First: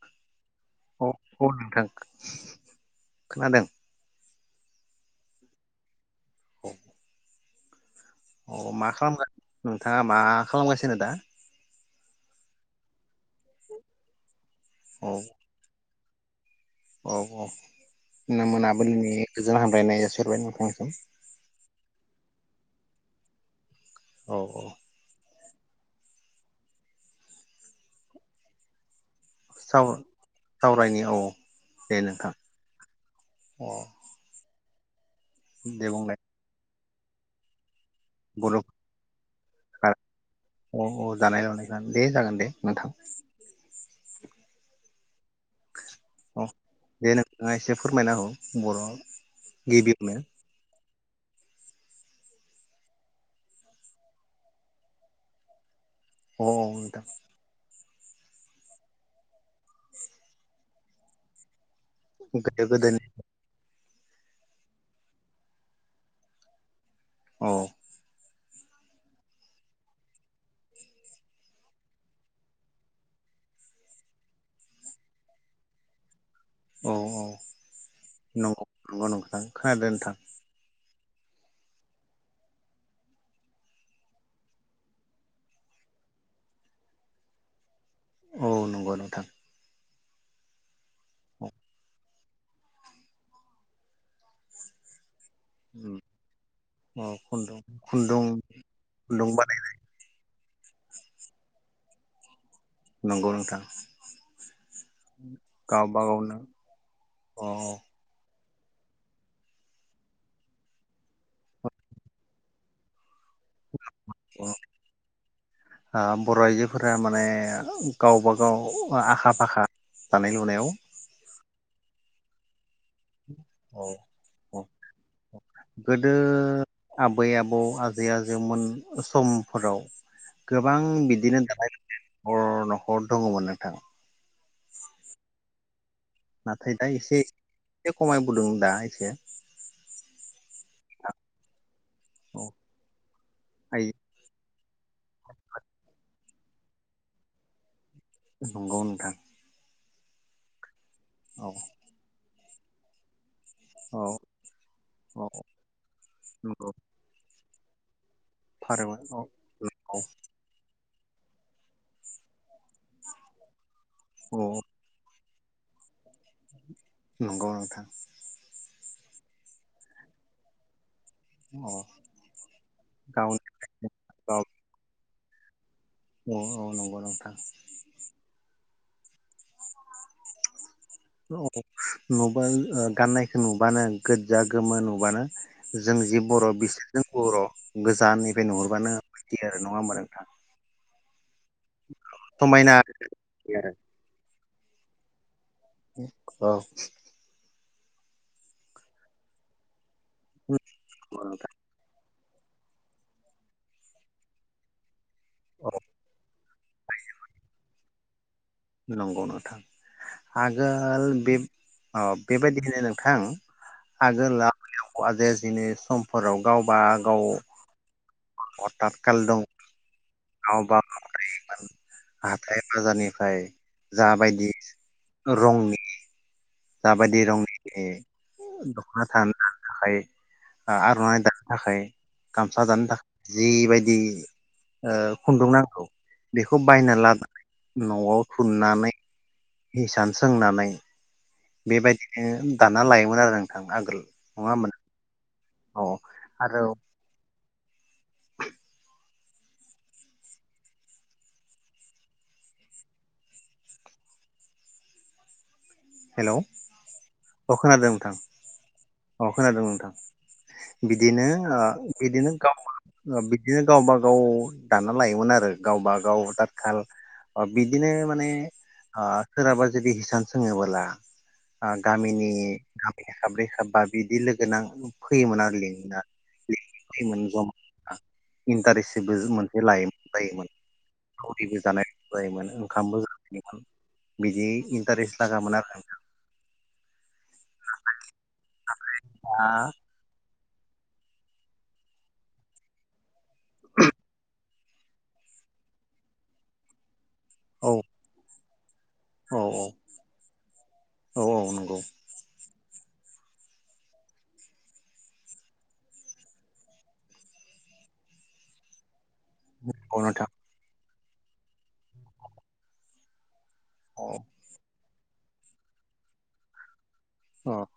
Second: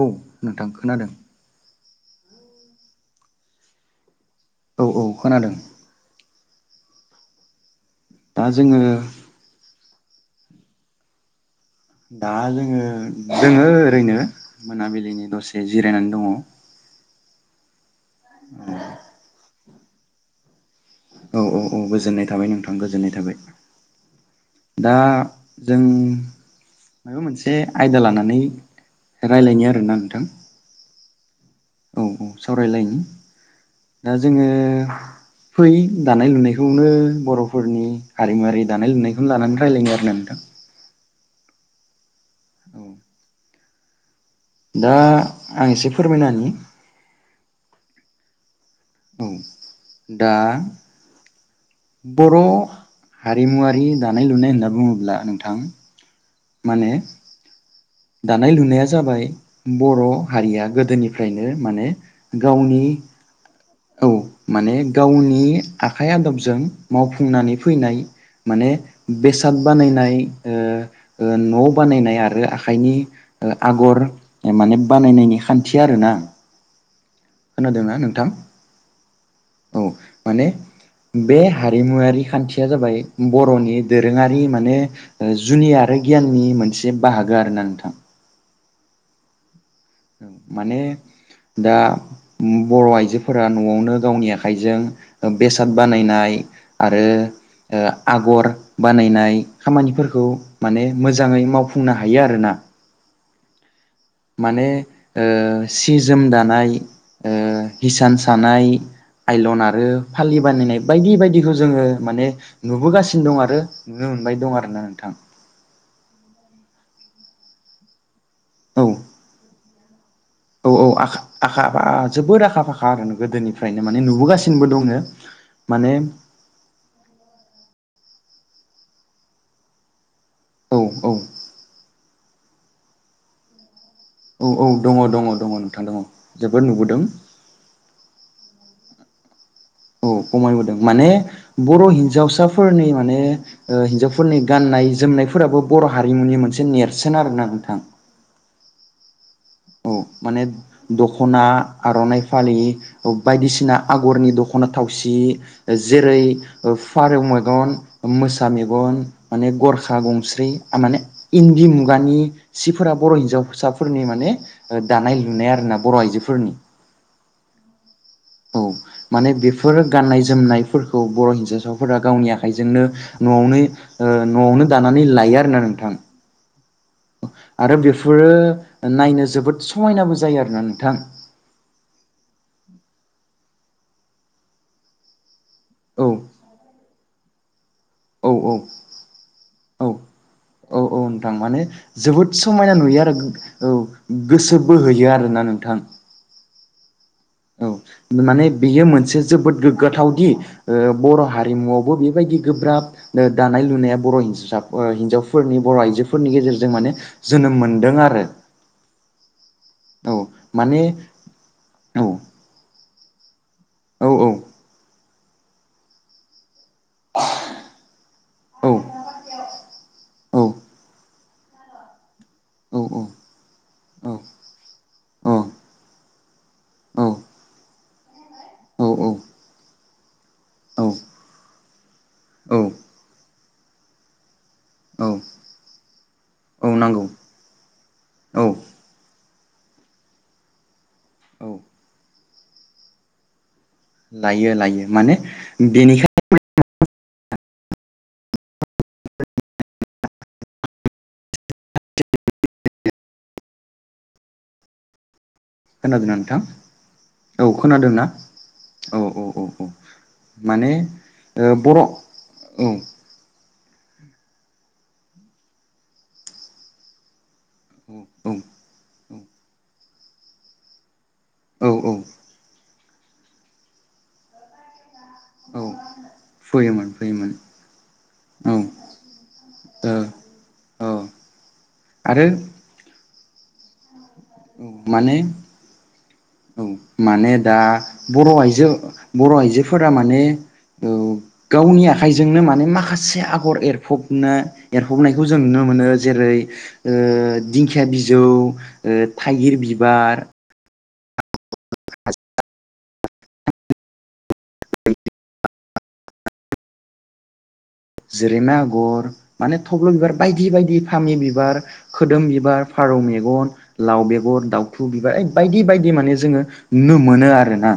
औ नोंथां औ खोनादों औ नोंथां खोनादों औ औ खोनादों [inaudible] दा अ जोङो मा खालामगा नोंथांङा मा खालामगासिनो दा दा जोङो दोंङो ओरैनो औ मोनाबिलिनि दसे जिरायनानै दङ औ औ नो मोनाबलिनि गोजोन हाम ब्लायनाय जासिहरबाय नोंथां औ औ औ गोजोननाय थाबाय नोंथां गोजोननाय थाबाय औ औ दा जों माबा मोनसे आयदा लानानै रायलायनि साव आरोना नोंथां। सावरायनि औ दे औ औ नोंथां सावरायलायनि अ दा जोङो [inaudible] फै दे बुंलाय दानाय लुनायखौ खौनो बर'फोरनि बर' हारिमुवारि दानाय लुनायखौनो लानानै रायलायनि आरो ना नोंथां। दानाय-लुनायखोनो दे जागोन दे औ नोंथां। दा आं एसे फोरमायना होनि थांङा एसे फोरमायनाहो। औ दा बर' हारिमुवारि दानाय लुनाय होनना बुङोब्ला नोंथां अ माने नोथां। दानाय लुनाया जाबाय बर' हारिया गोदोनिफ्रायनो माने गोदो गावनि गोदायनि औ माने गावनि आखाइ आदबजों औ मावफुंनानै फैनाय माने बेसाद बानायनाय ओ ओ न बानायनाय आरो आखा खाइनि ओ आगर माने बानायनायनि खान्थि आरोना। औ औ खोनादोंना नोंथां? नंगौ नंगौ नोंथां औ खोनादों नोंथां। माने बे हारिमुवारि खान्थिया जाबाय बर'नि दोरोङारि माने ओ जुनि आरो गियाननि मोनसे बाहागो आरोना नोंथां। औ नंगौ नोंथां। माने दा म बर' आइजोफोरा नआवनो गावनि आखाइजों ओ बेसाद उम बानायनाय आरो अ खुन्दुं ओ खुन्दुं आगर खुन्दुं बानायनाय बानाय खामानिफोरखौ माने मोजाङै मावफुंनो हायो आरो ना। नंगौ नोंथां। माने ओ सि गावबा जोम गावनो दानाय ओ अ हिसान सा दानाय आइलन आरो फालि बानायनाय बायदि बायदिखौ जोङो माने नुबोगासि नो दं आरो नुनो मोनबाय अ दं आरोना नोंथां। आ बर' आइजोफोरा माने गावबा औ गाव आखा फाखा दानाय औ लुनायाव। औ आखा आखा फा जोबोद आखा फाखा आरो गोदोनिफ्रायनो औ माने औ नुबोगासिनोबो दंङो माने गोदो जौमोन समफोराव औ गोबां औ बिदिनो [unintelligible] नखर नखर दङमोन नोंथां। औ, औ दङ, दङ, दङ नोंथां दङ। जोबोद नाथाय दा नुबोदों एसे एसे खमायबोदों दा एसे औ खमायबोदों माने बर औ हिन्जावसाफोरनि माने ओ आइ हिन्जावफोरनि गाननाय जोमनायफोराबो बर' हारिमुनि मोनसे नेरसोन आरोना नोंथां। नंगौ नोंथां। औ माने दखना, औ आरनाइ फालि बायदिसिना औ आगरनि दखना थावसि औ जेरै नंगौ फारौ दन मोसा मेगन थारैनो औ माने गरखा औ गंस्रि आर माने इन्दि, मुगानि सिफोरा बर'हिन्जावसा फोरनि माने औ ओ दानाय नुनाय आरो ना बर' आइजोफोरनि नंगौ नोंथां। औ माने बेफोर गाननाय जोमनायफोर बर' अ हिन्जावसाफोरा गावनि आखाइजोंनो न'आवनो गावनि ओ गाव न'आवनो दानानै ला हायो आरो ना नोंथां। औ, औ नंगौ। नोंथां आरो बेफोरो नायनो जोबोद समायनाबो जायो आरोना नों ओ नुबा गाननाय नुबानो गोज्जा गोमो नुबानो जों औ जि बर' बि जों बर' औ गोजाननिफ्राय औ नुहरबानो मोथियो आरो नङा औ होमबा नोंथां। औ औ नोंथां माने जोबोद समायना नुयो आरो औ गोसो बोहैयो आरोना नों अ [inaudible] औ माने बेयो मोनसे जोबोद गो गोथावदि बर हारिमुआवबो बे बेबायदि गोब्राब दानाय लुनाया बर हिज्राब हिजाव फोरनि औ बर आइजोफोरनि गेजेरजों माने जोनोम मोनदों आ रो नंगौ नोथां। माने आगोल बे औ बेबायदियैनो नोंथां औ आगोल जे जिनो समफोराव गावबा गाव औ अटार काल दं [unintelligible] औ हाथाइ औ औ बाजारनिफ्राय जा बायदि औ रंनि जाबायदि रंनि दखना थानो दानो थाखाय औ आरनाइ दानो थाखाय औ गामसा दानो थाखाय जि बायदि औ खुन्दुं नांगौ बेखौ औ बायना नांगौ लानानै नआव औ थुननानै हिसान सोंनानै औ बेबायदिनो दानना लायोमोन आरो नोंथां। आगोल नङा लायो होमबा लायो माने अ [unintelligible] आरो खोनादोंना हेलौ नोंथां औ अ खोनादों खोनादोंना नोंथां औ औ अ औ खोनादों औ नोंथां माने बिदिनो ओ बर' औ बिदिनो गाव बिदिनो गावब गाव दाना लायोमोन आरो गावब गाव तातखाल बिदिनो औ माने सोरहाबा जुदि हिसान सोङोबोला आ औ औ गामिनि साब्रै साबा बिदि लोगोनां फैयोमोन आरो औ फैयोमोन लेंयोमोन फैयोमोन जमा औ ओ इन्टारेस्टबो मोनसे लायोमोन जायोमोन औ सावरिबो जानाय आरो जायोमोन ओंखामबो [inaudible] बिदि औ माने इन्टारेस्ट लागामोन आरो औ माने दा बर आइजो बर नोंथाङा आइजोफोरा माने औ गावनि आखाइजोंनो माने माखासे आगर एरफबनो एरफबनायखौ जों नुनो मोनो जेरै औ दिंखिया बिजौ औ थाइगिर बिबार औ औ नंगौ जोरेमा आगर माने थब्ल औ बिबार नोंथां बायदि बायदि फामि बिबार, खोदोम बिबार, फारौ मेगन लाव औ बेगर, दाउथु बिबार ओ बायदि बायदि माने जोङो नुनो मोनो अ आरोना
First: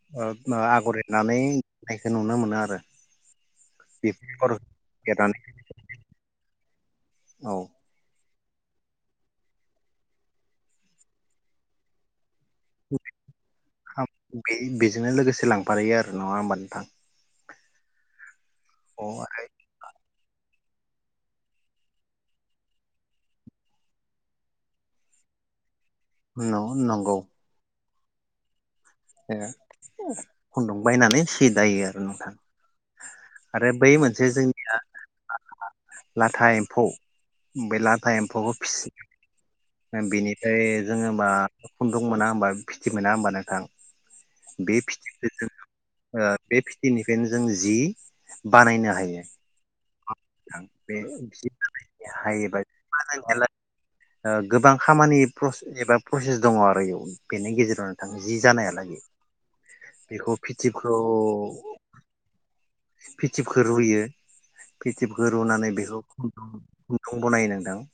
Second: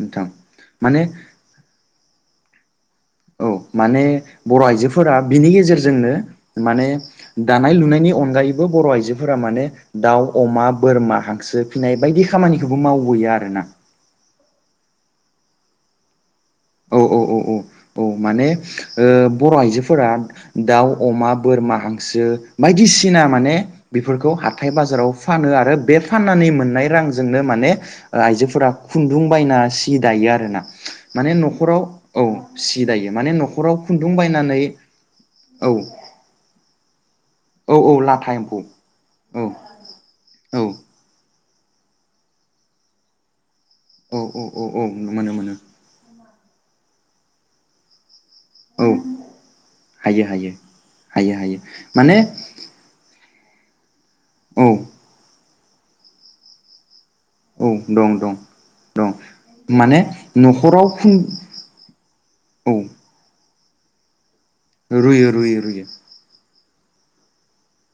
नोंथां आगर माने एरनानैनायखौ नुनो मोनो आरो [unintelligible] औ माने बेफोर बर'आइजोफोरा एरनानै बिनि गेजेरजोंनो माने औ दानाय लुनायनि अनगायै। बर' आइजोफोरा माने दाउ अमा बोरमा हांसो फिनाय बायदि खामानिखौबो मावबोयो आरोना। बे बेजोंनो लोगोसे लांफारहैयो आरो नङा होमबा। नोंथां औ औ औ औ औ माने अ ओ आरो बर‌' आइजोफोरा दाउ अमा बोरमा हांसो बायदिसिना माने बेफोरखौ हाथाय बाजाराव फानो आरो बे फाननानै मोननाय न नंगौ रांजोंनो माने आइजोफोरा खुन्दुं बायना सि दायो आर ना खुन्दुं बायनानै माने सि नख दायो नखराव आरो औ नोंथां सि दायो माने आरो नखराव बै खुन्दुं मोनसे जोंनि बायनानै औ लाथा एम्फौ औ बे औ लाथा एम्फौखौ एम्फौ औ फिसियो औ बेनिफ्राय जोङोबा खुन्दुं मोना होनबा फिथि मोना होनोमबा नोंथां। औ औ औ बे औ फिथिखौ मोनो जों मोनो। बे फिथिनिफ्रायनो जों जि औ बानायनो हायो हायो हायो बे हायो जि हायो बानायनो माने हायोबा बानाय ओ गोबां औ खामानि प्रस एबा प्रसेस दङ आरो इयाव। बेनि औ गेजेरावनो नोंथां दं दं जि जानाय आरो दं माने नख'राव फिन औ फिथिबखौ रुयो। फिथिबखौ रुयो रुयो रुनानै रुयो बेखौ खुन्दुं खन्दुं बनायो नोंथां ओ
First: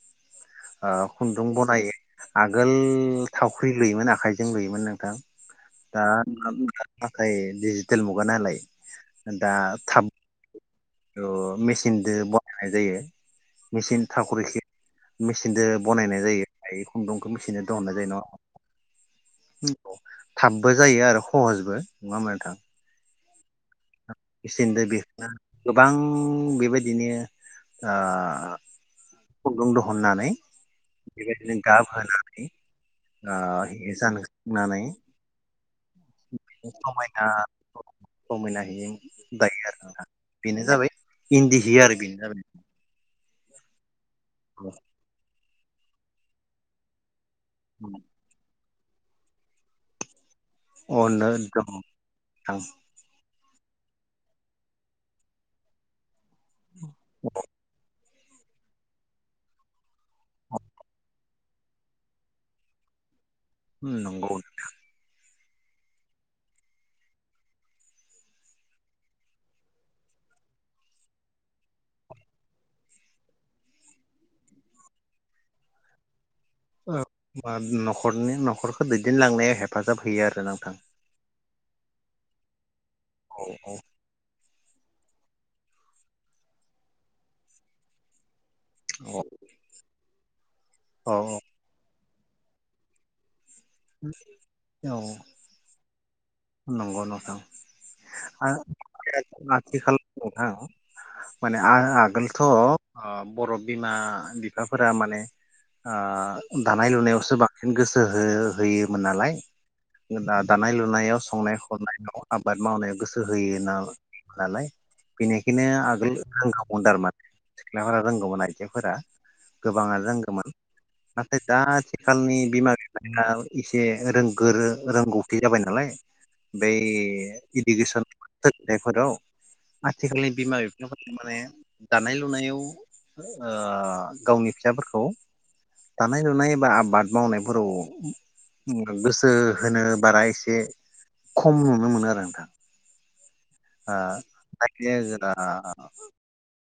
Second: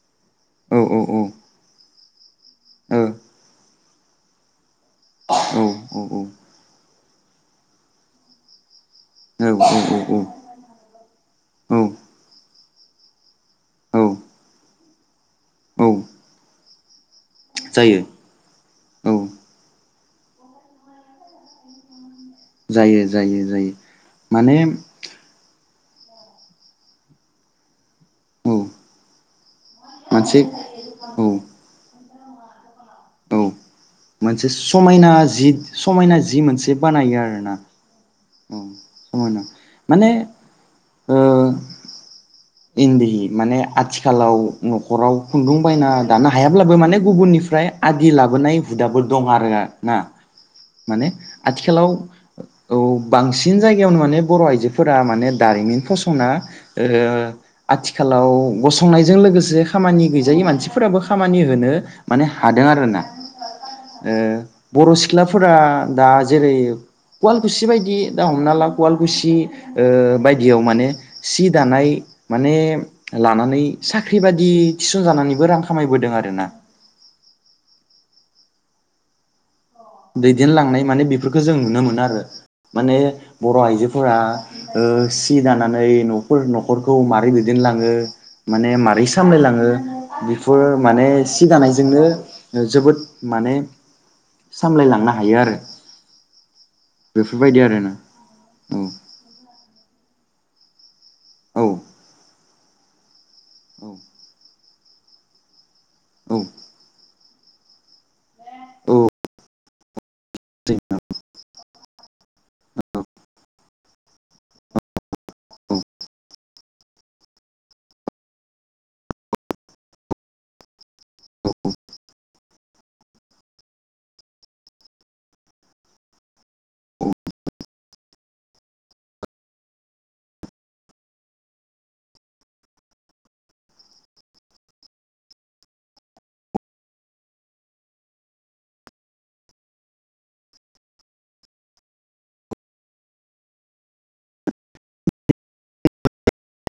औ खुन्दुं बनायो। आगोल औ थाव [unintelligible] आखाइजों लुयोन नोंथां ओ औ औ दा [inaudible] थाखाय डिजिटेल मुगा नालाय औ दा थाब अ औ मेचिनदो ब नाय जायो औ मेचिन टाकुर एखे मेसिनदो औ बनायनाय जायो। दायो खुनदुं बेखौ मेचिनदो दहननाय जायो औ न उम थाबबो जायो आरो खहजबो नङा होनबा नोंथां जायो जायो जायो माने मिथिनो [unintelligible] गोबां बेबायदिनो ओ औ खुन्दुं द अननानै मोनसे औ बेबायदिनो गाब होनानै [inaudible] ओ औ हिसान मोनसे सोंनानै समायना जि समायना जि मोनसे बानायो आरोना औ समायना होयो। समायना दायो आरो नोंथां माने बेनो जाबाय इन्दि हि आरो बेनो जाबाय इन्दी माने आथि खालाव न'खराव खुन्दुं बायना दानो हायाब्लाबो माने गुबुननिफ ओमफ्राय आदि लाबोनाय हुदाफोर दं आरो ना माने अनो दं आथिखालाव नोंथां औ बांसिन बांसिन जायगायावनो माने बर' आइजोफोरा माने दारिमिन फसं ना ओ आथि खालाव गसंनायजों लोगोसे खामानि गैजायै मानसिफोराबो खामानि होनो माने हादों आरोना ओ नंगौ बर' सिख्ला फोरा दा जेरै कवालकुसि बायदि दा हमना ला कवालकुसि ओ बायदियाव माने सि दानाय माने लानानै साख्रि बायदि थिसनजानानैबो रां खामायबोदों आरोना ओ नखरनि नखरखौ दैदेनलांनाया हेब दैदेनलांनाय माने बेफोरखो खौ जों नुनो मोनो आरो माने औ बर आइजोफोरा ओ सि दानानै नफोर नखरखौ मारै दैदेनलाङो माने मारै सामलायलाङो बेफोर माने औ सि दानायजोंनो जोबोद माने औ सामलायलांनो हायो आरो नंगौ नोंथां बेफोरबायदि आरोना आं औ [unintelligible] आथिखाल नोंथां माने औ आ-आगोलथ अ बरफ बिमा बिफा फोरा माने ओ औ दानाय लुनायावसो बां सिन गोसो हो-होयोमोन औ नालाय दा-दानाय लुनायाव संनाय खावनायाव आबाद मावनायाव गोसो होयोना ना-नालाय बेनिखायनो औ आगोल रोंखागौ थारमान सिख्लाफोरा रोंगौमोन आइजोफोरा गोबाङानो रोंगौमोन नाथाय दा आथिखालनि बिमा बिफाया एसे रोंगोरो रोंगौथि जाबाय नालाय बे‌ इडुकेसन सोलोंथाइफोराव आथिखालनि बिमा बिफाफोरा माने दानाय लुनायाव ओ गावनि फिसाफोरखौ दानाय लुनाय एबा आबाद मावनायफोराव गोसो होनो बारा एसे खम नुनो मोनो आरो नोंथां आ [unintelligible]